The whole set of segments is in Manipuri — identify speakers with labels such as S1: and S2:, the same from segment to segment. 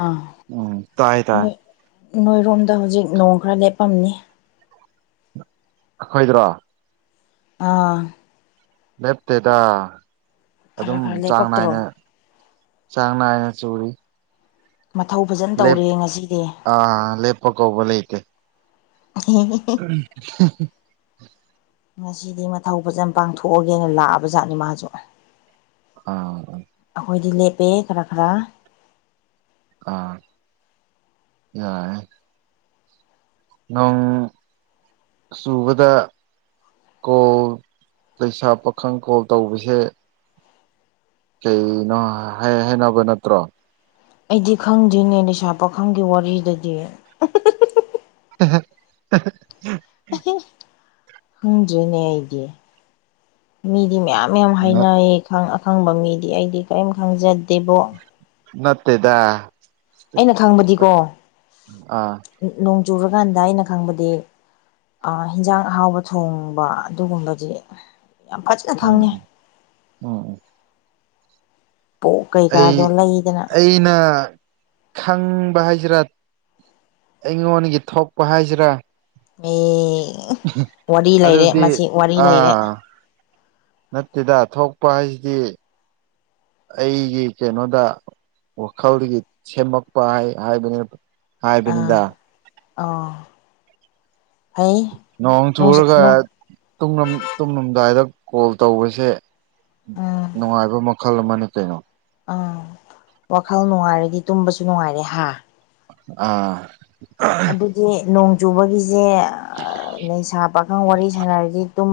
S1: ꯑꯥ
S2: ꯎꯝ ꯇꯥꯏ ꯇꯥꯏ
S1: ꯅꯣꯏ ꯅꯣꯏꯔꯣꯝꯗ ꯍꯧꯖꯤꯛ ꯅꯣꯡ ꯈꯔ ꯂꯦꯞꯄꯝꯅꯤ
S2: ꯑꯩꯈꯣꯏꯗ꯭ꯔꯣ
S1: ꯑꯥ
S2: ꯂꯦꯞꯇꯦꯗ
S1: ꯈꯔ
S2: ꯑꯗꯨꯝ
S1: ꯈꯔ
S2: ꯆꯥꯡ
S1: ꯂꯦꯞꯄꯛꯇ꯭ꯔꯣ
S2: ꯅꯥꯏꯅ ꯆꯥꯡꯅꯥ ꯍꯥꯏꯅꯦ ꯆꯣꯔꯤ
S1: ꯃꯊꯧ ꯐꯖꯅ
S2: ꯂꯦ
S1: ꯇꯧꯔꯦ ꯉꯁꯤꯗꯤ
S2: ꯑꯥ ꯂꯦꯄ ꯀꯕ ꯂꯩꯇꯦ ꯎꯝ
S1: ꯉꯁꯤꯗꯤ ꯃꯊꯧ ꯐꯖꯅ ꯄꯥꯡꯊꯣꯛꯑꯒꯦꯅ ꯂꯥꯛꯑꯕꯖꯥꯠꯅꯤ ꯃꯥꯁꯨ
S2: ꯑꯥ
S1: ꯑꯩꯈꯣꯏꯗꯤ ꯂꯦꯞꯄꯦ ꯈꯔ ꯈꯔ
S2: ꯑꯥ ꯌꯥ ꯅꯣꯡ ꯆꯨꯕꯗ ꯀꯣꯜ ꯂꯩꯁꯥ ꯄꯥꯈꯪ ꯀꯣꯜ ꯇꯧꯕꯁꯦ ꯀꯩꯅꯣ ꯍꯥꯏꯅꯕ ꯅꯠꯇ꯭ꯔꯣ
S1: ꯑꯩꯗꯤ ꯈꯪꯗ꯭ꯣꯏꯅꯦ ꯅꯤꯁꯥ ꯄꯥꯈꯪꯒꯤ ꯋꯥꯔꯤꯗꯗꯤ
S2: ꯍ
S1: ꯍꯪꯗ꯭ꯔꯤꯅꯦ ꯑꯩꯗꯤ ꯃꯤꯗꯤ ꯃꯌꯥꯝ ꯌꯥꯝ
S2: ꯅꯠ
S1: ꯍꯥꯏꯅꯩꯌꯦ ꯑꯈꯪꯕ ꯃꯤꯗꯤ ꯑꯩꯗꯤ ꯀꯔꯤꯝ ꯈꯪꯖꯗꯦꯕꯣ
S2: ꯅꯠꯇꯦꯗ
S1: ꯑꯩꯅ ꯈꯪꯕꯗꯤꯀꯣ
S2: ꯑꯥ
S1: ꯅꯣꯡ ꯆꯨꯔꯀꯥꯟꯗ ꯑꯩꯅ ꯈꯪꯕꯗꯤ ꯍꯤꯟꯖꯥꯡ ꯑꯍꯥꯎꯕ ꯊꯣꯡꯕ ꯑꯗꯨꯒꯨꯝꯕꯗꯤ ꯌꯥꯝ ꯐꯖꯅ
S2: ꯎꯝ
S1: ꯈꯪꯉꯦ
S2: ꯎꯝ ꯎ
S1: ꯄꯣꯛ
S2: ꯑꯩ
S1: ꯀꯩꯀꯥꯗꯣ ꯂꯩꯗꯅ
S2: ꯑꯩꯅ ꯈꯪ ꯍꯥꯏꯁꯤꯔꯥ ꯑꯩꯉꯣꯟꯗꯒꯤ ꯊꯣꯛꯄ ꯍꯥꯏꯁꯤꯔꯥ
S1: ꯃꯤ ꯋꯥꯔꯤ ꯂꯩꯔꯦ
S2: ꯑꯗꯨꯗꯤ
S1: ꯃꯁꯤ ꯋꯥꯔꯤ ꯂꯩꯔꯦ
S2: ꯑꯥ ꯅꯠꯇꯦꯗ ꯊꯣꯛꯄ ꯍꯥꯏꯁꯤꯗꯤ ꯑꯩꯒꯤ ꯀꯩꯅꯣꯗ ꯋꯥꯈꯜꯗꯒꯤ ꯁꯦꯝꯃꯛꯄꯕꯅꯤ
S1: ꯑꯥ
S2: ꯍꯥꯏꯕꯅꯤꯗ
S1: ꯑꯥ ꯐꯩ
S2: ꯅꯣꯡ ꯆꯨꯔꯒ
S1: ꯎꯝ
S2: ꯇ ꯇꯨꯝꯂꯝꯗꯥꯏꯗ ꯀꯣꯜ ꯇꯧꯕꯁꯦ ꯅꯨꯡꯉꯥꯏꯕ ꯃꯈꯜ ꯑꯃꯅ ꯀꯩꯅꯣ
S1: ꯑꯥ ꯋꯥꯈꯜ ꯅꯨꯡꯉꯥꯏꯔꯗꯤ ꯇꯨꯝꯕꯁꯨ ꯅꯨꯡꯉꯥꯏꯔꯦ ꯍꯥ
S2: ꯑꯥ
S1: ꯑꯗꯨꯗꯤ ꯅꯣꯡ ꯆꯨꯕꯒꯤꯁꯦ ꯅꯁꯥ ꯄꯥꯈꯪ ꯋꯥꯔꯤ ꯁꯥꯟꯅꯔꯗꯤ ꯇꯨꯝ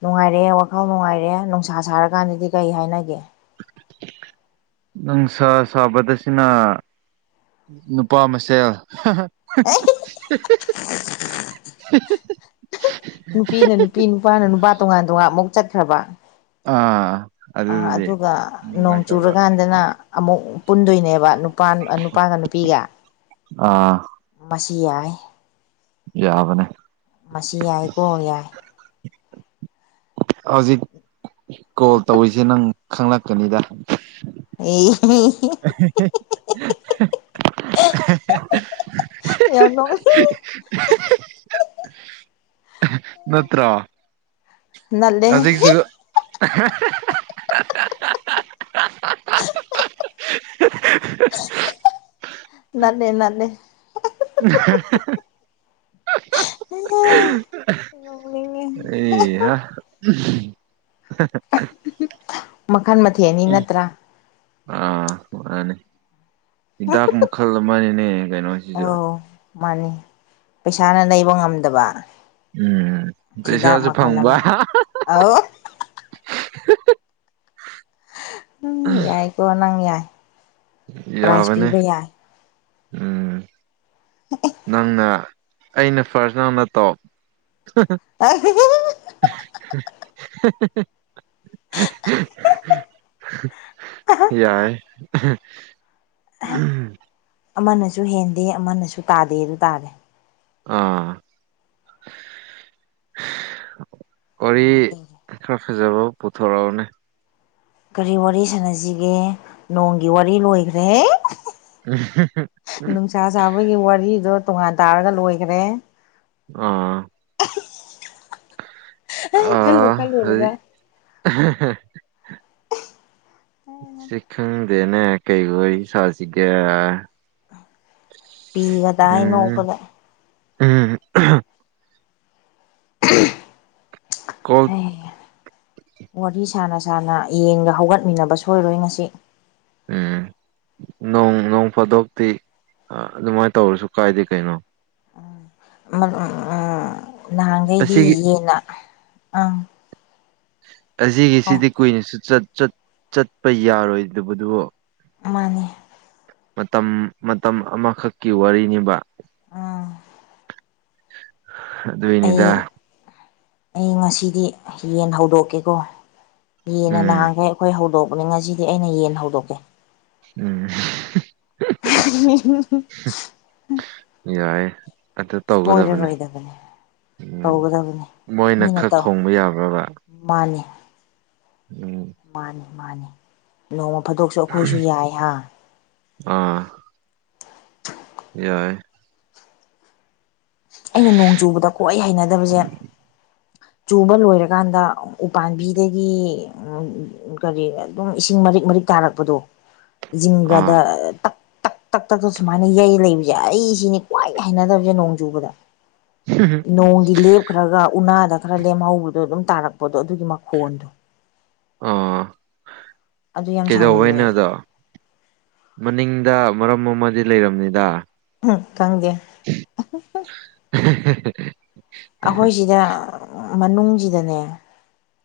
S1: ꯅꯨꯡꯉꯥꯏꯔꯛꯑꯦ ꯋꯥꯈꯜ ꯅꯨꯡꯉꯥꯏꯔꯑꯦ ꯅꯨꯡꯁꯥ ꯁꯥꯔꯀꯥꯟꯗꯗꯤ ꯀꯩ ꯍꯥꯏꯅꯒꯦ [inaudible]
S2: ꯅꯨꯡꯁꯥ ꯁꯥꯕꯗꯁꯤꯅ ꯅꯨꯄꯥ ꯃꯁꯦꯜ [inaudible]
S1: ꯅꯨꯄꯤꯅ ꯅꯨꯄꯤ ꯅꯨꯄꯥꯅ ꯅꯨꯄꯥ ꯇꯣꯉꯥꯟ ꯇꯣꯉꯥꯟ ꯑꯃꯨꯛ ꯆꯠꯈ꯭ꯔꯕ
S2: ꯑꯥ ꯑꯗꯨꯗꯨꯗꯤ
S1: ꯑꯗꯨꯒ ꯅꯣꯡ
S2: ꯑꯗꯨꯃꯥꯏꯅ ꯇꯧꯕ
S1: ꯆꯨꯔꯀꯥꯟꯗꯅ ꯑꯃꯨꯛ ꯄꯨꯟꯗꯣꯏꯅꯦꯕ ꯅꯨꯄꯥ ꯅꯨꯄꯥꯒ ꯅꯨꯄꯤꯒ
S2: ꯑꯥ
S1: ꯁꯤ ꯌꯥꯏ
S2: ꯌꯥꯕꯅꯦ
S1: ꯃꯁꯤ ꯌꯥꯏꯀꯣ ꯌꯥꯏ
S2: ꯍꯧꯖꯤꯛ ꯀꯣꯜ ꯇꯧꯔꯤꯁꯦ ꯅꯪ ꯈꯪꯂꯛꯀꯅꯤꯗ
S1: ꯑꯩ
S2: [unintelligible]
S1: ꯌꯎꯅꯣ
S2: ꯅꯠꯇ꯭ꯔꯥ
S1: ꯅꯂꯦ
S2: [inaudible]
S1: ꯅꯅꯦꯦ ꯅ ꯂꯩꯦ
S2: [unintelligible]
S1: ꯅꯣꯛꯅꯤꯡꯉꯦ
S2: ꯑꯦꯍꯥ [inaudible]
S1: ꯃꯈꯜ ꯃꯊꯦꯜꯅꯤ ꯅꯠꯇ꯭ꯔꯥ
S2: ꯑꯥ ꯃꯥꯅꯤ ꯍꯤꯗꯥꯛ ꯃꯈꯜ ꯑꯃꯅꯤꯅꯦ ꯀꯩꯅꯣꯁꯤꯁꯨ
S1: ꯑꯧ ꯃꯥꯅꯤ ꯄꯩꯁꯥꯅ ꯂꯩꯕ ꯉꯝꯗꯕ
S2: ꯎꯝ
S1: ꯍꯤꯗꯥꯛ
S2: ꯄꯩꯁꯥꯖꯁꯨ
S1: ꯃꯈꯜ
S2: ꯐꯪꯕ
S1: ꯑꯃꯅꯤ
S2: [inaudible]
S1: ꯑꯧ ꯌꯥꯏꯀꯣꯅꯪ ꯌꯥꯏ ꯄ꯭ꯔꯥꯏꯖ
S2: ꯌꯥꯕꯅꯦ
S1: ꯄꯤꯕ ꯌꯥꯏ
S2: ꯎꯝ ꯅꯪꯅ ꯑꯩꯅ ꯐꯥꯔꯁ ꯅꯪꯅ ꯇꯣꯞ [unintelligible] [unintelligible] ꯌꯥꯏ
S1: ꯑꯃꯅꯁꯨ ꯍꯦꯟꯗꯦ ꯑꯃꯅꯁꯨ ꯇꯥꯗꯦ ꯑꯗꯨ ꯇꯥꯔꯦ
S2: ꯑꯥ
S1: ꯅꯨꯡꯉꯥꯏꯗꯧꯔꯦ
S2: ꯋꯥꯔꯤꯔ ꯈꯖꯕ ꯄꯣꯊꯔꯎꯅꯦ
S1: ꯀꯔꯤ ꯋꯥꯔꯤ ꯁꯥꯟꯅꯁꯤꯒꯦ ꯅꯣꯡꯒꯤ ꯋꯥꯔꯤ ꯂꯣꯏꯈ꯭ꯔꯦꯍ ꯅꯨꯡꯁꯥ ꯁꯥꯕꯒꯤ ꯋꯥꯔꯤꯗꯣ ꯇꯣꯉꯥꯟ ꯇꯥꯔꯒ ꯂꯣꯏꯈ꯭ꯔꯦ
S2: ꯑꯥ ꯑꯥ ꯍꯧꯗꯤ
S1: ꯂꯣꯏꯔꯒ
S2: ꯁꯤ ꯈꯪꯗꯦꯅꯦ ꯀꯩ ꯋꯥꯔꯤ ꯁꯥꯁꯤꯒꯦ
S1: ꯄꯤꯒꯗꯥ
S2: ꯎꯝ
S1: ꯍꯥꯏꯅꯣꯧꯕꯅꯦ
S2: ꯎꯝ ꯀꯣꯜ
S1: ꯑꯩ ꯋꯥꯔꯤ ꯁꯥꯅ ꯁꯥꯥꯟꯅ ꯌꯦꯡꯒ ꯍꯧꯒꯠꯃꯤꯟꯅꯕ ꯁꯣꯏꯔꯣꯏ ꯉꯁꯤ [inaudible]
S2: ꯣꯡ ꯅꯣꯡ ꯐꯥꯗꯣꯛꯇꯤ ꯑꯗꯨꯃꯥꯏꯅ ꯇꯧꯔꯁꯨ ꯀꯥꯏꯗꯦ ꯀꯩꯅꯣ
S1: ꯎꯝ ꯅꯍꯥꯟꯈꯩꯗꯤ
S2: ꯑꯁꯤꯒꯤ
S1: ꯌꯦꯅ ꯑꯪ ꯍꯣꯏ
S2: ꯑꯁꯤꯒꯤꯁꯤꯗꯤ ꯀꯨꯏꯅꯁꯨ ꯆꯠꯄ ꯌꯥꯔꯣꯏꯗꯕꯗꯨ
S1: ꯃꯥꯅꯦ
S2: ꯃꯇꯝ ꯃꯇꯝ ꯑꯃꯈꯛꯀꯤ ꯋꯥꯔꯤꯅꯤꯕ
S1: ꯎꯝ
S2: ꯑꯗꯅꯤꯗ
S1: ꯑꯩ ꯑꯩ ꯉꯁꯤꯗꯤ ꯌꯦꯟ ꯍꯧꯗꯣꯛꯀꯦꯀꯣ ꯌꯦꯟꯅ
S2: ꯎꯝ
S1: ꯅꯍꯥꯟꯈꯦ ꯑꯩꯈꯣꯏ ꯍꯧꯗꯣꯛ ꯄꯨꯅꯤꯡ ꯉꯁꯤꯗꯤ ꯑꯩꯅ ꯌꯦꯟ ꯍꯧꯗꯣꯛꯀꯦ
S2: ꯎꯝ
S1: [inaudible]
S2: ꯌꯥꯏ ꯑꯗꯨ ꯇꯧꯒꯗꯕꯅꯦ
S1: ꯁꯣꯏꯔꯔꯣꯏꯗꯕꯅꯦ
S2: ꯎꯝ
S1: ꯇꯧꯒꯗꯕꯅꯤ
S2: ꯃꯣꯏꯅ
S1: ꯃꯤꯅ
S2: ꯈꯔ
S1: ꯇꯧ
S2: ꯈꯣꯡꯕ ꯌꯥꯕ꯭ꯔꯕ
S1: ꯃꯥꯅꯤ
S2: ꯎꯝ
S1: ꯃꯥꯅꯦ ꯃꯥꯅꯤ ꯅꯣꯡ ꯐꯥꯗꯣꯛꯁꯨ ꯑꯩꯈꯣꯏꯁꯨ ꯌꯥꯏ ꯍꯥ
S2: ꯑꯥ ꯌꯥꯏ
S1: ꯑꯩꯅ ꯅꯣꯡ ꯆꯨꯕꯗ ꯈ꯭ꯋꯥꯍ ꯍꯩꯅꯗꯕꯁꯦ ꯆꯨꯕ ꯂꯣꯏꯔꯀꯥꯟꯗ ꯎꯄꯥꯝꯕꯤꯗꯒꯤ ꯀꯔꯤ ꯑꯗꯨꯝ ꯏꯁꯤꯡ ꯃꯔꯤꯛ ꯃꯔꯤꯛ ꯇꯥꯔꯛꯄꯗꯣ ꯖꯤꯤꯡꯒꯥꯗ
S2: ꯑꯥ
S1: ꯇꯛ ꯇꯛ ꯇꯛꯛꯇ ꯁꯨꯃꯥꯏꯅ ꯌꯩ ꯂꯩꯕꯁꯦ ꯑꯩ ꯁꯤꯅꯤ ꯈ꯭ꯋꯥꯏ ꯍꯥꯏꯩꯅꯅꯗꯕꯁꯦ ꯅꯣꯡ ꯆꯨꯕꯗ ꯅꯣꯡꯒꯤ ꯂꯦꯞꯈ꯭ꯔꯒ ꯎꯅꯥꯗ ꯈꯔ ꯂꯦꯝꯍꯧꯕꯗꯣ ꯑꯗꯨꯝ ꯇꯥꯔꯛꯄꯗꯣ ꯑꯗꯨꯒꯤ ꯃꯈꯣꯟꯗꯣ
S2: ꯑꯥ
S1: ꯑꯗꯨ ꯌꯥꯝ
S2: ꯀꯩꯗꯩꯅꯣ
S1: ꯁꯥꯎꯅꯤꯡꯉꯦ
S2: ꯑꯗꯣ ꯃꯅꯤꯡ ꯁꯤꯗ ꯃꯔꯝ ꯑꯃꯗꯤ ꯂꯩꯔꯕꯝꯅꯤꯗ
S1: ꯎꯝ ꯀꯪꯗꯌꯥ ꯑꯩꯈꯣꯏ ꯁꯤꯗ ꯃꯅꯨꯡꯁꯤꯗꯅꯦ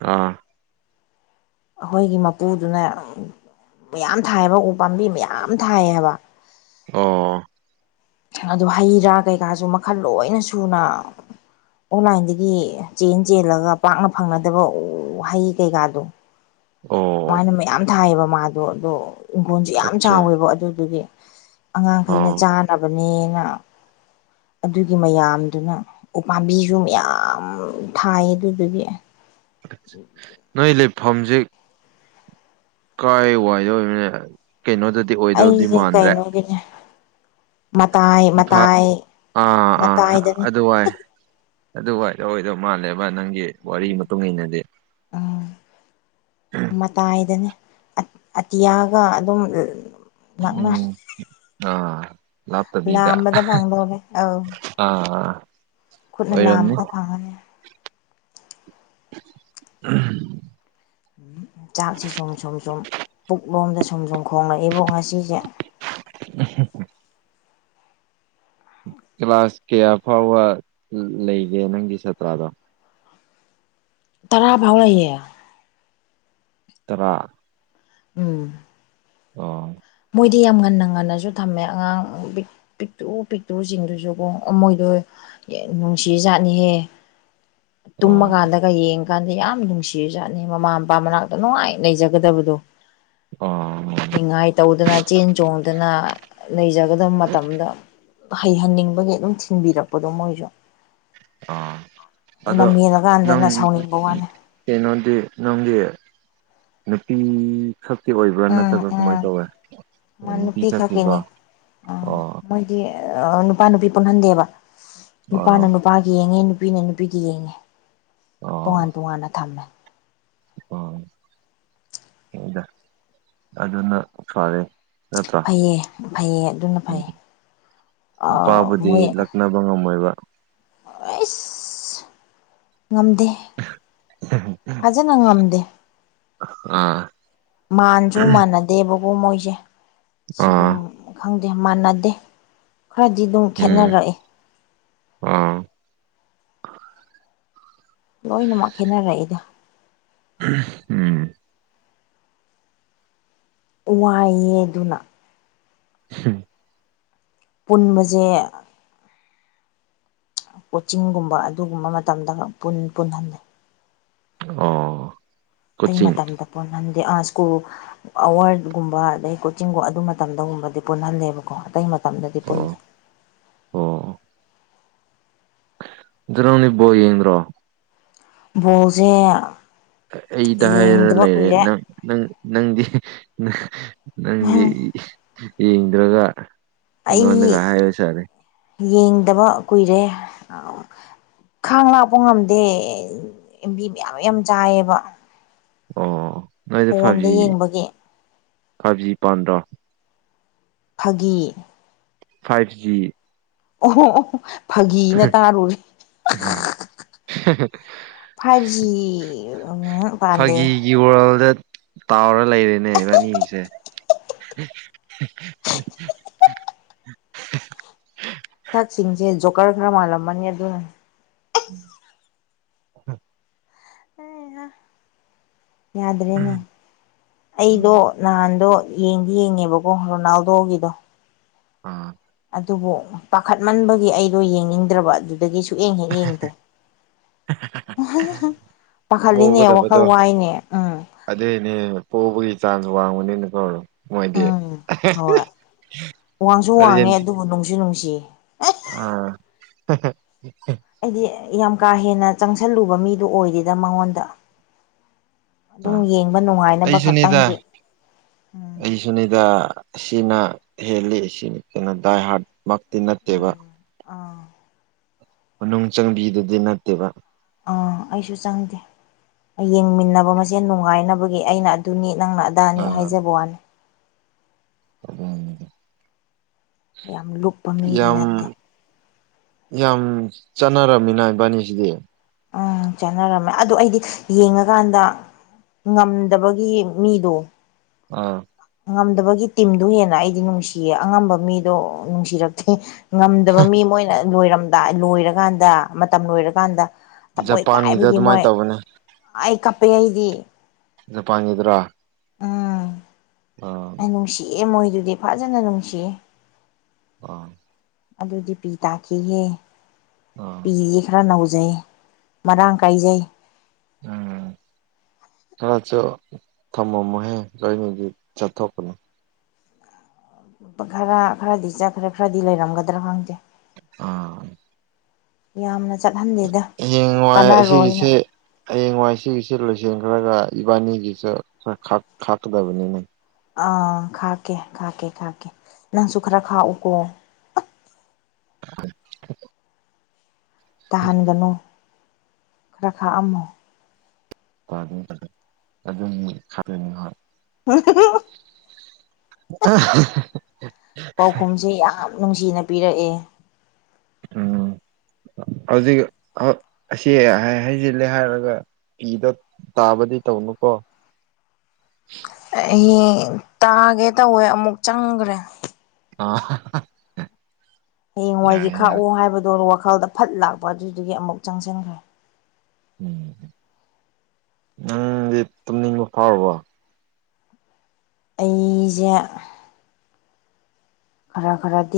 S2: ꯑꯥ
S1: ꯑꯩꯈꯣꯏꯒꯤ ꯃꯄꯨꯗꯨꯅ ꯃꯌꯥꯝ ꯊꯥꯏꯑꯕ ꯎ ꯄꯥꯝꯕꯤ ꯃꯌꯥꯝ ꯊꯥꯏꯌꯦꯕ
S2: ꯑꯣ
S1: ꯑꯗꯨ ꯍꯩ ꯔꯥ ꯀꯩꯀꯥꯁꯨ ꯃꯈꯜ ꯂꯣꯏꯅ ꯁꯨꯅ ꯑꯣꯟꯂꯥꯏꯟꯗꯒꯤ ꯆꯦꯟ ꯆꯦꯜꯂꯒ ꯄꯥꯛꯅ ꯐꯪꯅꯗꯕ ꯋꯥꯍꯩ ꯀꯩꯀꯥꯗꯣ
S2: ꯑꯣ
S1: ꯑꯗꯨꯥꯏꯅ ꯃꯌꯥꯝ ꯊꯥꯏꯑꯕ ꯃꯥꯗꯣ ꯑꯗꯣ ꯏꯪꯈꯣꯜꯁꯦ ꯌꯥꯝ
S2: ꯑꯠꯆꯥ
S1: ꯆꯥꯎꯋꯦꯕ ꯑꯗꯨꯗꯨꯒꯤ ꯑꯉꯥꯡꯈꯩꯅ
S2: ꯑꯣ
S1: ꯆꯥꯅꯕꯅꯦꯅ ꯑꯗꯨꯒꯤ ꯃꯌꯥꯝꯗꯨꯅ ꯎꯄꯥꯝꯕꯤꯁꯨ ꯃꯌꯥꯝ ꯊꯥꯏ ꯑꯗꯨꯗꯨꯒꯤ
S2: ꯅꯣꯏ ꯂꯩꯐꯝꯁꯤ ꯀꯥꯏ ꯋꯥꯏꯗꯧꯕꯅ ꯀꯩꯅꯣꯗꯗꯤ ꯑꯣꯏꯗꯧꯗꯤ
S1: ꯑꯩꯁꯦ
S2: ꯃꯥꯟꯗ꯭ꯔꯦ
S1: ꯀꯩꯅꯣꯒꯤꯅꯦ ꯃꯇꯥꯏ ꯃꯇꯥꯏ
S2: ꯑꯥ ꯑꯥ
S1: ꯃꯇꯥꯏꯗꯅꯤ
S2: ꯑꯗꯨꯋꯥꯏ ꯑꯗꯨ ꯋꯥꯏꯗ ꯑꯣꯏꯗꯧ ꯃꯥꯜꯂꯦꯕ ꯅꯪꯒꯤ ꯋꯥꯔꯤꯒꯤ ꯃꯇꯨꯡ ꯏꯟꯅꯗꯤ
S1: ꯎꯝ ꯃꯇꯥꯏꯗꯅꯦ ꯑꯇꯤꯌꯥꯒ ꯑꯗꯨꯝ
S2: ꯎꯝ ꯑ
S1: ꯂ ꯑꯥꯟꯕꯗ ꯐꯥꯡꯗꯣꯔꯦ ꯑ
S2: ꯑꯥ
S1: ꯈꯨꯠꯅ ꯂꯥꯝꯕꯗ ꯐꯪꯉꯅꯤ
S2: ꯎꯝ
S1: ꯎ ꯆꯥꯛꯁꯤ ꯁꯨꯝ ꯁꯨꯝ ꯁꯨꯝ ꯄꯨꯛꯂꯣꯝꯗ ꯁꯨꯝ ꯁꯨꯝꯨꯝ ꯈꯣꯝꯡꯂꯛꯏꯕꯨꯡ ꯉꯁꯤꯁꯦ
S2: ꯀ꯭ꯂꯥꯁ ꯀꯌꯥ ꯐꯥꯎꯕ ꯂꯩꯒꯦ ꯅꯪꯒꯤ ꯁꯥꯇ꯭ꯔꯥꯗꯣ
S1: ꯇꯔꯥ ꯐꯥꯎꯔꯌꯦ
S2: ꯇꯔꯥ
S1: ꯎꯝ
S2: ꯑꯣ
S1: ꯃꯣꯏꯗꯤ ꯌꯥꯝ ꯉꯟꯅ ꯉꯟꯅꯁꯨ ꯊꯝꯃꯦ ꯑꯉꯥꯡ ꯄꯤꯛꯇꯨ ꯄꯤꯛꯇꯨꯁꯤꯡꯗꯨꯁꯨꯀꯣ ꯃꯣꯏꯗꯣ ꯅꯨꯡꯁꯤꯖꯥꯠꯅꯤꯍꯦ
S2: ꯑꯣ
S1: ꯇꯨꯝꯃꯀꯥꯟꯗꯒ ꯌꯦꯡ ꯀꯥꯟꯗꯤ ꯌꯥꯝ ꯅꯨꯡꯁꯤꯔꯖꯥꯠꯅꯤ ꯃꯃꯥ ꯃꯄꯥ ꯃꯅꯥꯛꯇ ꯅꯨꯡꯉꯥꯏ ꯂꯩꯖꯒꯗꯕꯗꯣ
S2: ꯑ
S1: ꯅꯤꯡꯉꯥꯏ ꯇꯧꯗꯅ ꯆꯦꯟ ꯆꯣꯡꯗꯅ ꯂꯩꯖꯒꯗꯕ ꯃꯇꯝꯗ ꯍꯩꯍꯟꯅꯤꯡꯕꯒꯤ ꯑꯗꯨꯝ ꯊꯤꯟꯕꯤꯔꯛꯄꯗꯣ ꯃꯣꯏꯁꯨ
S2: ꯑ ꯑꯗꯣ ꯅꯪ
S1: ꯂꯝꯍꯦꯜꯂꯀꯥꯟꯗꯅ ꯁꯥꯎꯅꯤꯡꯕ ꯋꯥꯅꯤ
S2: ꯀꯩꯅꯣꯗꯤ ꯅꯪꯒꯤ ꯅꯨꯄꯤ ꯈꯛꯇꯤ ꯑꯣꯏꯕ꯭ꯔꯥ
S1: ꯎꯝ
S2: ꯅꯠꯇ꯭ꯔꯒ ꯀꯃꯥꯏꯅ
S1: ꯎꯝ
S2: ꯇꯧꯋꯦ
S1: ꯃꯥ ꯅꯨꯄꯤ ꯈꯛꯀꯤꯅꯦ ꯑ
S2: ꯑꯣ
S1: ꯃꯣꯏꯗꯤ ꯑ ꯅꯨꯄꯥ ꯅꯨꯄꯤ ꯄꯨꯟꯍꯟꯗꯦꯕ
S2: ꯑꯣ
S1: ꯅꯨꯄꯥꯅ ꯅꯨꯄꯥꯒꯤ ꯌꯦꯡꯉꯦ ꯅꯨꯄꯤꯅ ꯅꯨꯄꯤꯗꯤ ꯌꯦꯡꯉꯦ
S2: ꯑꯣ
S1: ꯇꯣꯉꯥꯟ ꯇꯣꯉꯥꯟꯅ ꯊꯝꯃꯦ
S2: ꯑꯣꯗ ꯑꯗꯨꯅ ꯐꯔꯦ ꯅꯠꯇ꯭ꯔꯥ
S1: ꯐꯩꯌꯦ ꯐꯩꯌꯦ ꯑꯗꯨꯅ
S2: ꯎꯝ
S1: ꯐꯩ
S2: ꯅꯨꯄꯥꯕꯨꯗꯤ
S1: ꯃꯣꯏꯣꯏ
S2: ꯂꯛꯅꯕ ꯉꯝꯃꯣꯏꯕ
S1: ꯑꯁ ꯉꯝꯗꯦ ꯐꯖꯅ ꯉꯝꯗꯦ
S2: ꯑꯥ
S1: ꯃꯥꯟꯁꯨ ꯃꯥꯟꯅꯗꯦꯕꯀꯣ ꯃꯣꯏꯁꯦ
S2: ꯑꯥ
S1: ꯁꯤꯒꯨꯝꯪ ꯦ ꯃꯥꯟꯅꯗꯦ ꯈꯔꯗꯤ ꯑꯗꯨꯝ
S2: ꯎꯝ
S1: ꯈꯦꯠꯅꯔꯛꯑꯦ
S2: ꯑ
S1: ꯂꯣꯏꯅꯃꯛ ꯈꯦꯠꯅꯔꯛꯏꯗ
S2: ꯎꯝ
S1: ꯋꯥꯏꯑ ꯑꯗꯨꯅ
S2: ꯎꯝ
S1: ꯄꯨꯟꯕꯁꯦ ꯀꯣꯆꯤꯡꯒꯨꯝꯕ ꯑꯗꯨꯒꯨꯝꯕ ꯃꯇꯝꯗ ꯄꯨꯟꯍꯜꯂꯦ
S2: ꯑꯣ
S1: ꯑꯇꯩ
S2: ꯀꯣꯆꯤꯡ
S1: ꯃꯇꯝꯗ ꯐ ꯅꯗꯦ ꯁ꯭ꯀꯨꯜ ꯑꯋꯥꯔꯒꯨꯝꯕ ꯑꯗꯩ ꯀꯣꯆꯤꯡꯒꯨꯝꯕ ꯑꯗꯨ ꯃꯇꯝꯗꯒꯨꯝꯕꯗꯤ ꯄꯨꯟꯍꯜꯂꯦꯕꯀꯣ ꯑꯇꯩ ꯃꯐꯝꯗꯗꯤ
S2: ꯑꯣ
S1: ꯄꯨꯟꯗꯦ
S2: ꯑꯣ ꯅꯣꯅꯤꯕꯣ ꯌꯦꯡꯉ꯭ꯔꯣ
S1: ꯣꯖꯦ
S2: ꯑꯩꯗ ꯍꯥꯏꯔ ꯂꯩꯔꯦ ꯅꯪ ꯅꯪ ꯅꯪꯗꯤ ꯅꯪꯗꯤ ꯌꯦꯡꯗ꯭ꯔꯒ
S1: ꯑꯩ
S2: ꯑꯩꯉꯣꯟꯗꯒ ꯍꯥꯏꯕ ꯁꯥꯔꯦ
S1: ꯌꯦꯡꯗꯕ ꯀꯨꯏꯔꯦ ꯈꯥꯡ ꯂꯥꯛꯄ ꯉꯝꯗꯦ ꯌꯦꯝꯕꯤ ꯃꯌꯥꯝ ꯌꯥꯝ ꯆꯥꯏꯌꯦꯕ
S2: ꯑ
S1: ꯐꯣꯟꯗ ꯌꯦꯡꯕꯒꯤ
S2: ꯐꯥꯞꯖꯤ ꯄꯥꯟꯗ꯭ꯔꯣ
S1: ꯐꯥꯒꯤ
S2: ꯐꯥꯏꯚ ꯖꯤ
S1: ꯑꯣꯍꯣ ꯑꯣꯍꯣ ꯐꯥꯒꯤꯅ ꯇꯥꯔꯨꯔꯔꯤ
S2: [inaudible]
S1: ꯐꯥꯏꯚꯖꯤ ꯎ ꯄꯥꯟꯗꯦ
S2: ꯐꯥꯒꯤꯒꯤ ꯋꯥꯔꯜꯗ ꯇꯥꯎꯔ ꯂꯩꯔꯦꯅꯦ ꯏꯕꯥꯅꯤꯁꯦ [inaudible]
S1: ꯁꯛꯁꯤꯡꯁꯦ ꯖꯣꯀꯔ ꯈꯔ ꯃꯥꯜꯂꯝꯃꯅꯤ ꯑꯗꯨꯅ
S2: ꯎꯝ
S1: ꯌꯥꯗ꯭ꯔꯦꯅꯦ
S2: ꯎꯝ
S1: ꯑꯩꯗꯣ ꯅꯍꯥꯟꯗꯣ ꯌꯦꯡꯗꯤ ꯌꯦꯡꯉꯦꯕꯀꯣ ꯔꯣꯅꯥꯜꯗꯣꯒꯤꯗꯣ
S2: ꯑꯝ
S1: ꯑꯗꯨꯕꯨ ꯄꯥꯈꯠꯃꯟꯕꯒꯤ ꯑꯩꯗꯣ ꯌꯦꯡꯅꯤꯡꯗ꯭ꯔꯕ ꯑꯗꯨꯗꯒꯤ ꯁꯨꯛꯑꯡ ꯍꯦꯛ ꯌꯦꯡꯗ꯭ꯔꯦ ꯃꯈꯥꯈꯥꯂꯤꯅꯦ
S2: ꯄꯣꯒꯗꯕꯗꯣ
S1: ꯋꯥꯈꯜ ꯋꯥꯍꯏꯅꯦ ꯎꯝ
S2: ꯄꯕꯒꯤ ꯆꯥꯟꯁ ꯋꯥꯡꯕꯅꯤꯅ ꯀꯣ ꯃꯣꯏꯗꯤ
S1: ꯎꯝ ꯍꯣꯏ ꯋꯥꯡꯁꯨ ꯋꯥꯡꯉꯦ
S2: ꯑꯗꯨꯔ
S1: ꯑꯗꯨꯕꯨ ꯅꯨꯡꯁꯨ ꯅꯨꯡꯁꯤꯌꯦ
S2: ꯑꯥ
S1: ꯑꯩꯗꯤ ꯌꯥꯝ ꯀꯥ ꯍꯦꯟꯅ ꯆꯪꯁꯜꯂꯨꯕ ꯃꯤꯗꯨ ꯑꯣꯏꯔꯤꯦꯗ ꯃꯉꯣꯟꯗ
S2: ꯑ
S1: ꯑꯗꯨꯝ ꯌꯦꯡꯕ
S2: ꯑꯩ
S1: ꯅꯨꯡꯉꯥꯏꯅꯕ
S2: ꯁꯅꯤꯗ
S1: ꯈꯛꯇꯪꯒꯤ ꯎꯝ
S2: ꯑꯩ ꯁꯅꯤꯗ ꯁꯤꯅ ꯍꯦꯜꯂꯤ ꯁꯤ ꯅꯠꯇꯅ ꯗꯥꯏ ꯍꯥꯔꯠꯃꯛꯇꯤ ꯅꯠꯇꯦꯕ
S1: ꯎꯝ ꯑꯥ
S2: ꯃꯅꯨꯡ ꯆꯪꯕꯤꯗꯨꯗꯤ ꯅꯠꯇꯦꯕ
S1: ꯑꯥ ꯑꯩꯁꯨ ꯆꯪꯗꯦ ꯌꯦꯡꯃꯤꯟꯅꯕ ꯃꯁꯦ ꯅꯨꯡꯉꯥꯏꯅꯕꯒꯤ ꯑꯩꯅ ꯑꯗꯨꯅꯤ ꯅꯪꯅ ꯑꯗꯥ ꯑꯅꯤ ꯍꯥꯏꯖꯕ ꯋꯥꯅꯤ
S2: ꯑ
S1: ꯌꯥꯝ ꯂꯨꯞꯄ ꯃꯤꯗꯤ ꯅꯠꯇꯦ
S2: ꯌꯥꯝ ꯆꯠꯅꯔꯝꯃꯤꯅ ꯏꯕꯥꯅꯤꯁꯤꯗꯤ
S1: ꯎꯝ ꯆꯠꯅꯔꯝꯃꯦ ꯑꯗꯨꯗꯣ ꯑꯩꯗꯤ ꯌꯦꯡꯉꯀꯥꯟꯗ ꯉꯝꯗꯕꯒꯤ ꯃꯤꯗꯣ
S2: ꯑꯥ
S1: ꯉꯝꯗꯕꯒꯤ ꯇꯤꯝꯗ ꯍꯦꯟꯅ ꯑꯩꯗꯤ ꯅꯨꯡꯁꯤꯌꯦ ꯑꯉꯝꯕ ꯃꯤꯗꯣ ꯅꯨꯡꯁꯤꯔꯛꯇꯦ ꯉꯝꯗꯕ ꯃꯤ ꯃꯣꯏꯅ ꯂꯣꯏꯔꯝꯗꯥꯏ ꯂꯣꯏꯔꯀꯥꯟꯗ ꯃꯇꯝ ꯂꯣꯏꯔꯀꯥꯟꯗ ꯊꯃꯣꯏ
S2: ꯖꯄꯥꯟꯒꯤꯗ
S1: ꯀꯥꯏꯕꯒꯤ
S2: ꯑꯗꯨꯃꯥꯏꯅ
S1: ꯃꯣꯏ
S2: ꯇꯧꯕꯅꯦ
S1: ꯑꯩ ꯀꯞꯄꯦ ꯑꯩꯗꯤ
S2: ꯑꯗꯨ ꯐꯥꯡꯉꯗ꯭ꯔꯥ
S1: ꯎꯝ ꯑꯩ ꯅꯨꯡꯁꯤꯌꯦꯦ ꯃꯣꯏꯗꯨꯗꯤ ꯐꯖꯅ ꯅꯨꯡꯁꯤꯌꯦ
S2: ꯑꯥ
S1: ꯑꯗꯨꯗꯤ ꯄꯤ ꯇꯥꯈꯤꯍꯦ
S2: ꯑꯥ
S1: ꯄꯤꯁꯤ ꯈꯔ ꯅꯧ ꯩ ꯃꯔꯥꯡ ꯀꯥꯏꯖꯩ
S2: ꯎꯝ ꯈꯔꯁꯨ ꯊꯝꯃꯝꯃꯣꯍꯦ ꯂꯣꯏꯅꯗꯤ ꯆꯠꯊꯣꯛꯄꯅꯤ
S1: ꯂ ꯈꯔ ꯈꯔꯗꯤ ꯆꯠꯈ꯭ꯔꯦ ꯈꯔꯗꯤ ꯂꯩꯔꯝꯒꯗ꯭ꯔꯥ ꯈꯪꯗꯦ
S2: ꯑꯥ
S1: ꯌꯥꯝꯅ ꯆꯠꯍꯟꯗꯦꯗ
S2: ꯌꯦꯡ ꯉꯏ
S1: ꯀꯥꯟꯅꯔꯣꯏꯅ
S2: ꯑꯁꯤꯒꯤꯁꯦ ꯍꯌꯦꯡꯋꯥꯏ ꯁꯤꯒꯤꯁꯤꯦ ꯂꯣꯏꯁꯤꯟꯈ꯭ꯔꯒ ꯏꯕꯥꯅꯤꯒꯤꯁꯨ ꯈ ꯈꯥꯛꯀꯗꯕꯅꯤꯅ
S1: ꯑꯥ ꯈꯥꯀꯦ ꯈꯥꯀꯦ ꯈꯥꯀꯦ ꯅꯪꯁꯨ ꯈꯔ ꯈꯥꯛꯎꯀꯣ
S2: ꯑ
S1: ꯇꯥꯍꯟꯒꯅꯨ ꯈꯔ ꯈꯔ ꯑꯃꯃꯨ
S2: ꯑꯗꯨꯝ ꯑꯗꯨꯝ ꯍꯣꯏ
S1: ꯑ
S2: ꯑ
S1: ꯄꯥꯎꯈꯨꯝꯁꯦ ꯌꯥꯝ ꯅꯨꯡꯁꯤꯅ ꯄꯤꯔꯛꯑꯦ
S2: ꯎꯝ ꯍꯧꯖꯤꯛ ꯑꯁꯤ ꯍꯥꯏꯖꯤꯜꯂꯦ ꯍꯥꯏꯔꯒ ꯏꯗ ꯇꯥꯕꯗꯤ ꯇꯧꯅꯨꯀꯣ
S1: ꯇꯥꯒꯦ ꯇꯧꯋꯦ ꯑꯃꯨꯛ ꯆꯪꯈ꯭ꯔꯦ
S2: ꯑ
S1: ꯍꯌꯦꯡꯋꯥꯏꯒꯤ ꯈꯥꯛꯎ ꯍꯥꯏꯕꯗꯣ ꯋꯥꯈꯜꯗ ꯐꯠ ꯂꯥꯛꯄ ꯑꯗꯨꯏꯗꯨꯒꯤ ꯑꯃꯨꯛ ꯆꯪꯁꯤꯟꯈ꯭ꯔꯦ
S2: ꯎꯝ ꯎꯪꯗꯤ ꯇꯨꯝꯅꯤꯡꯕ ꯐꯥꯎꯔꯕ
S1: ꯑꯩꯁꯦ ꯈꯔ ꯈꯔꯗꯤ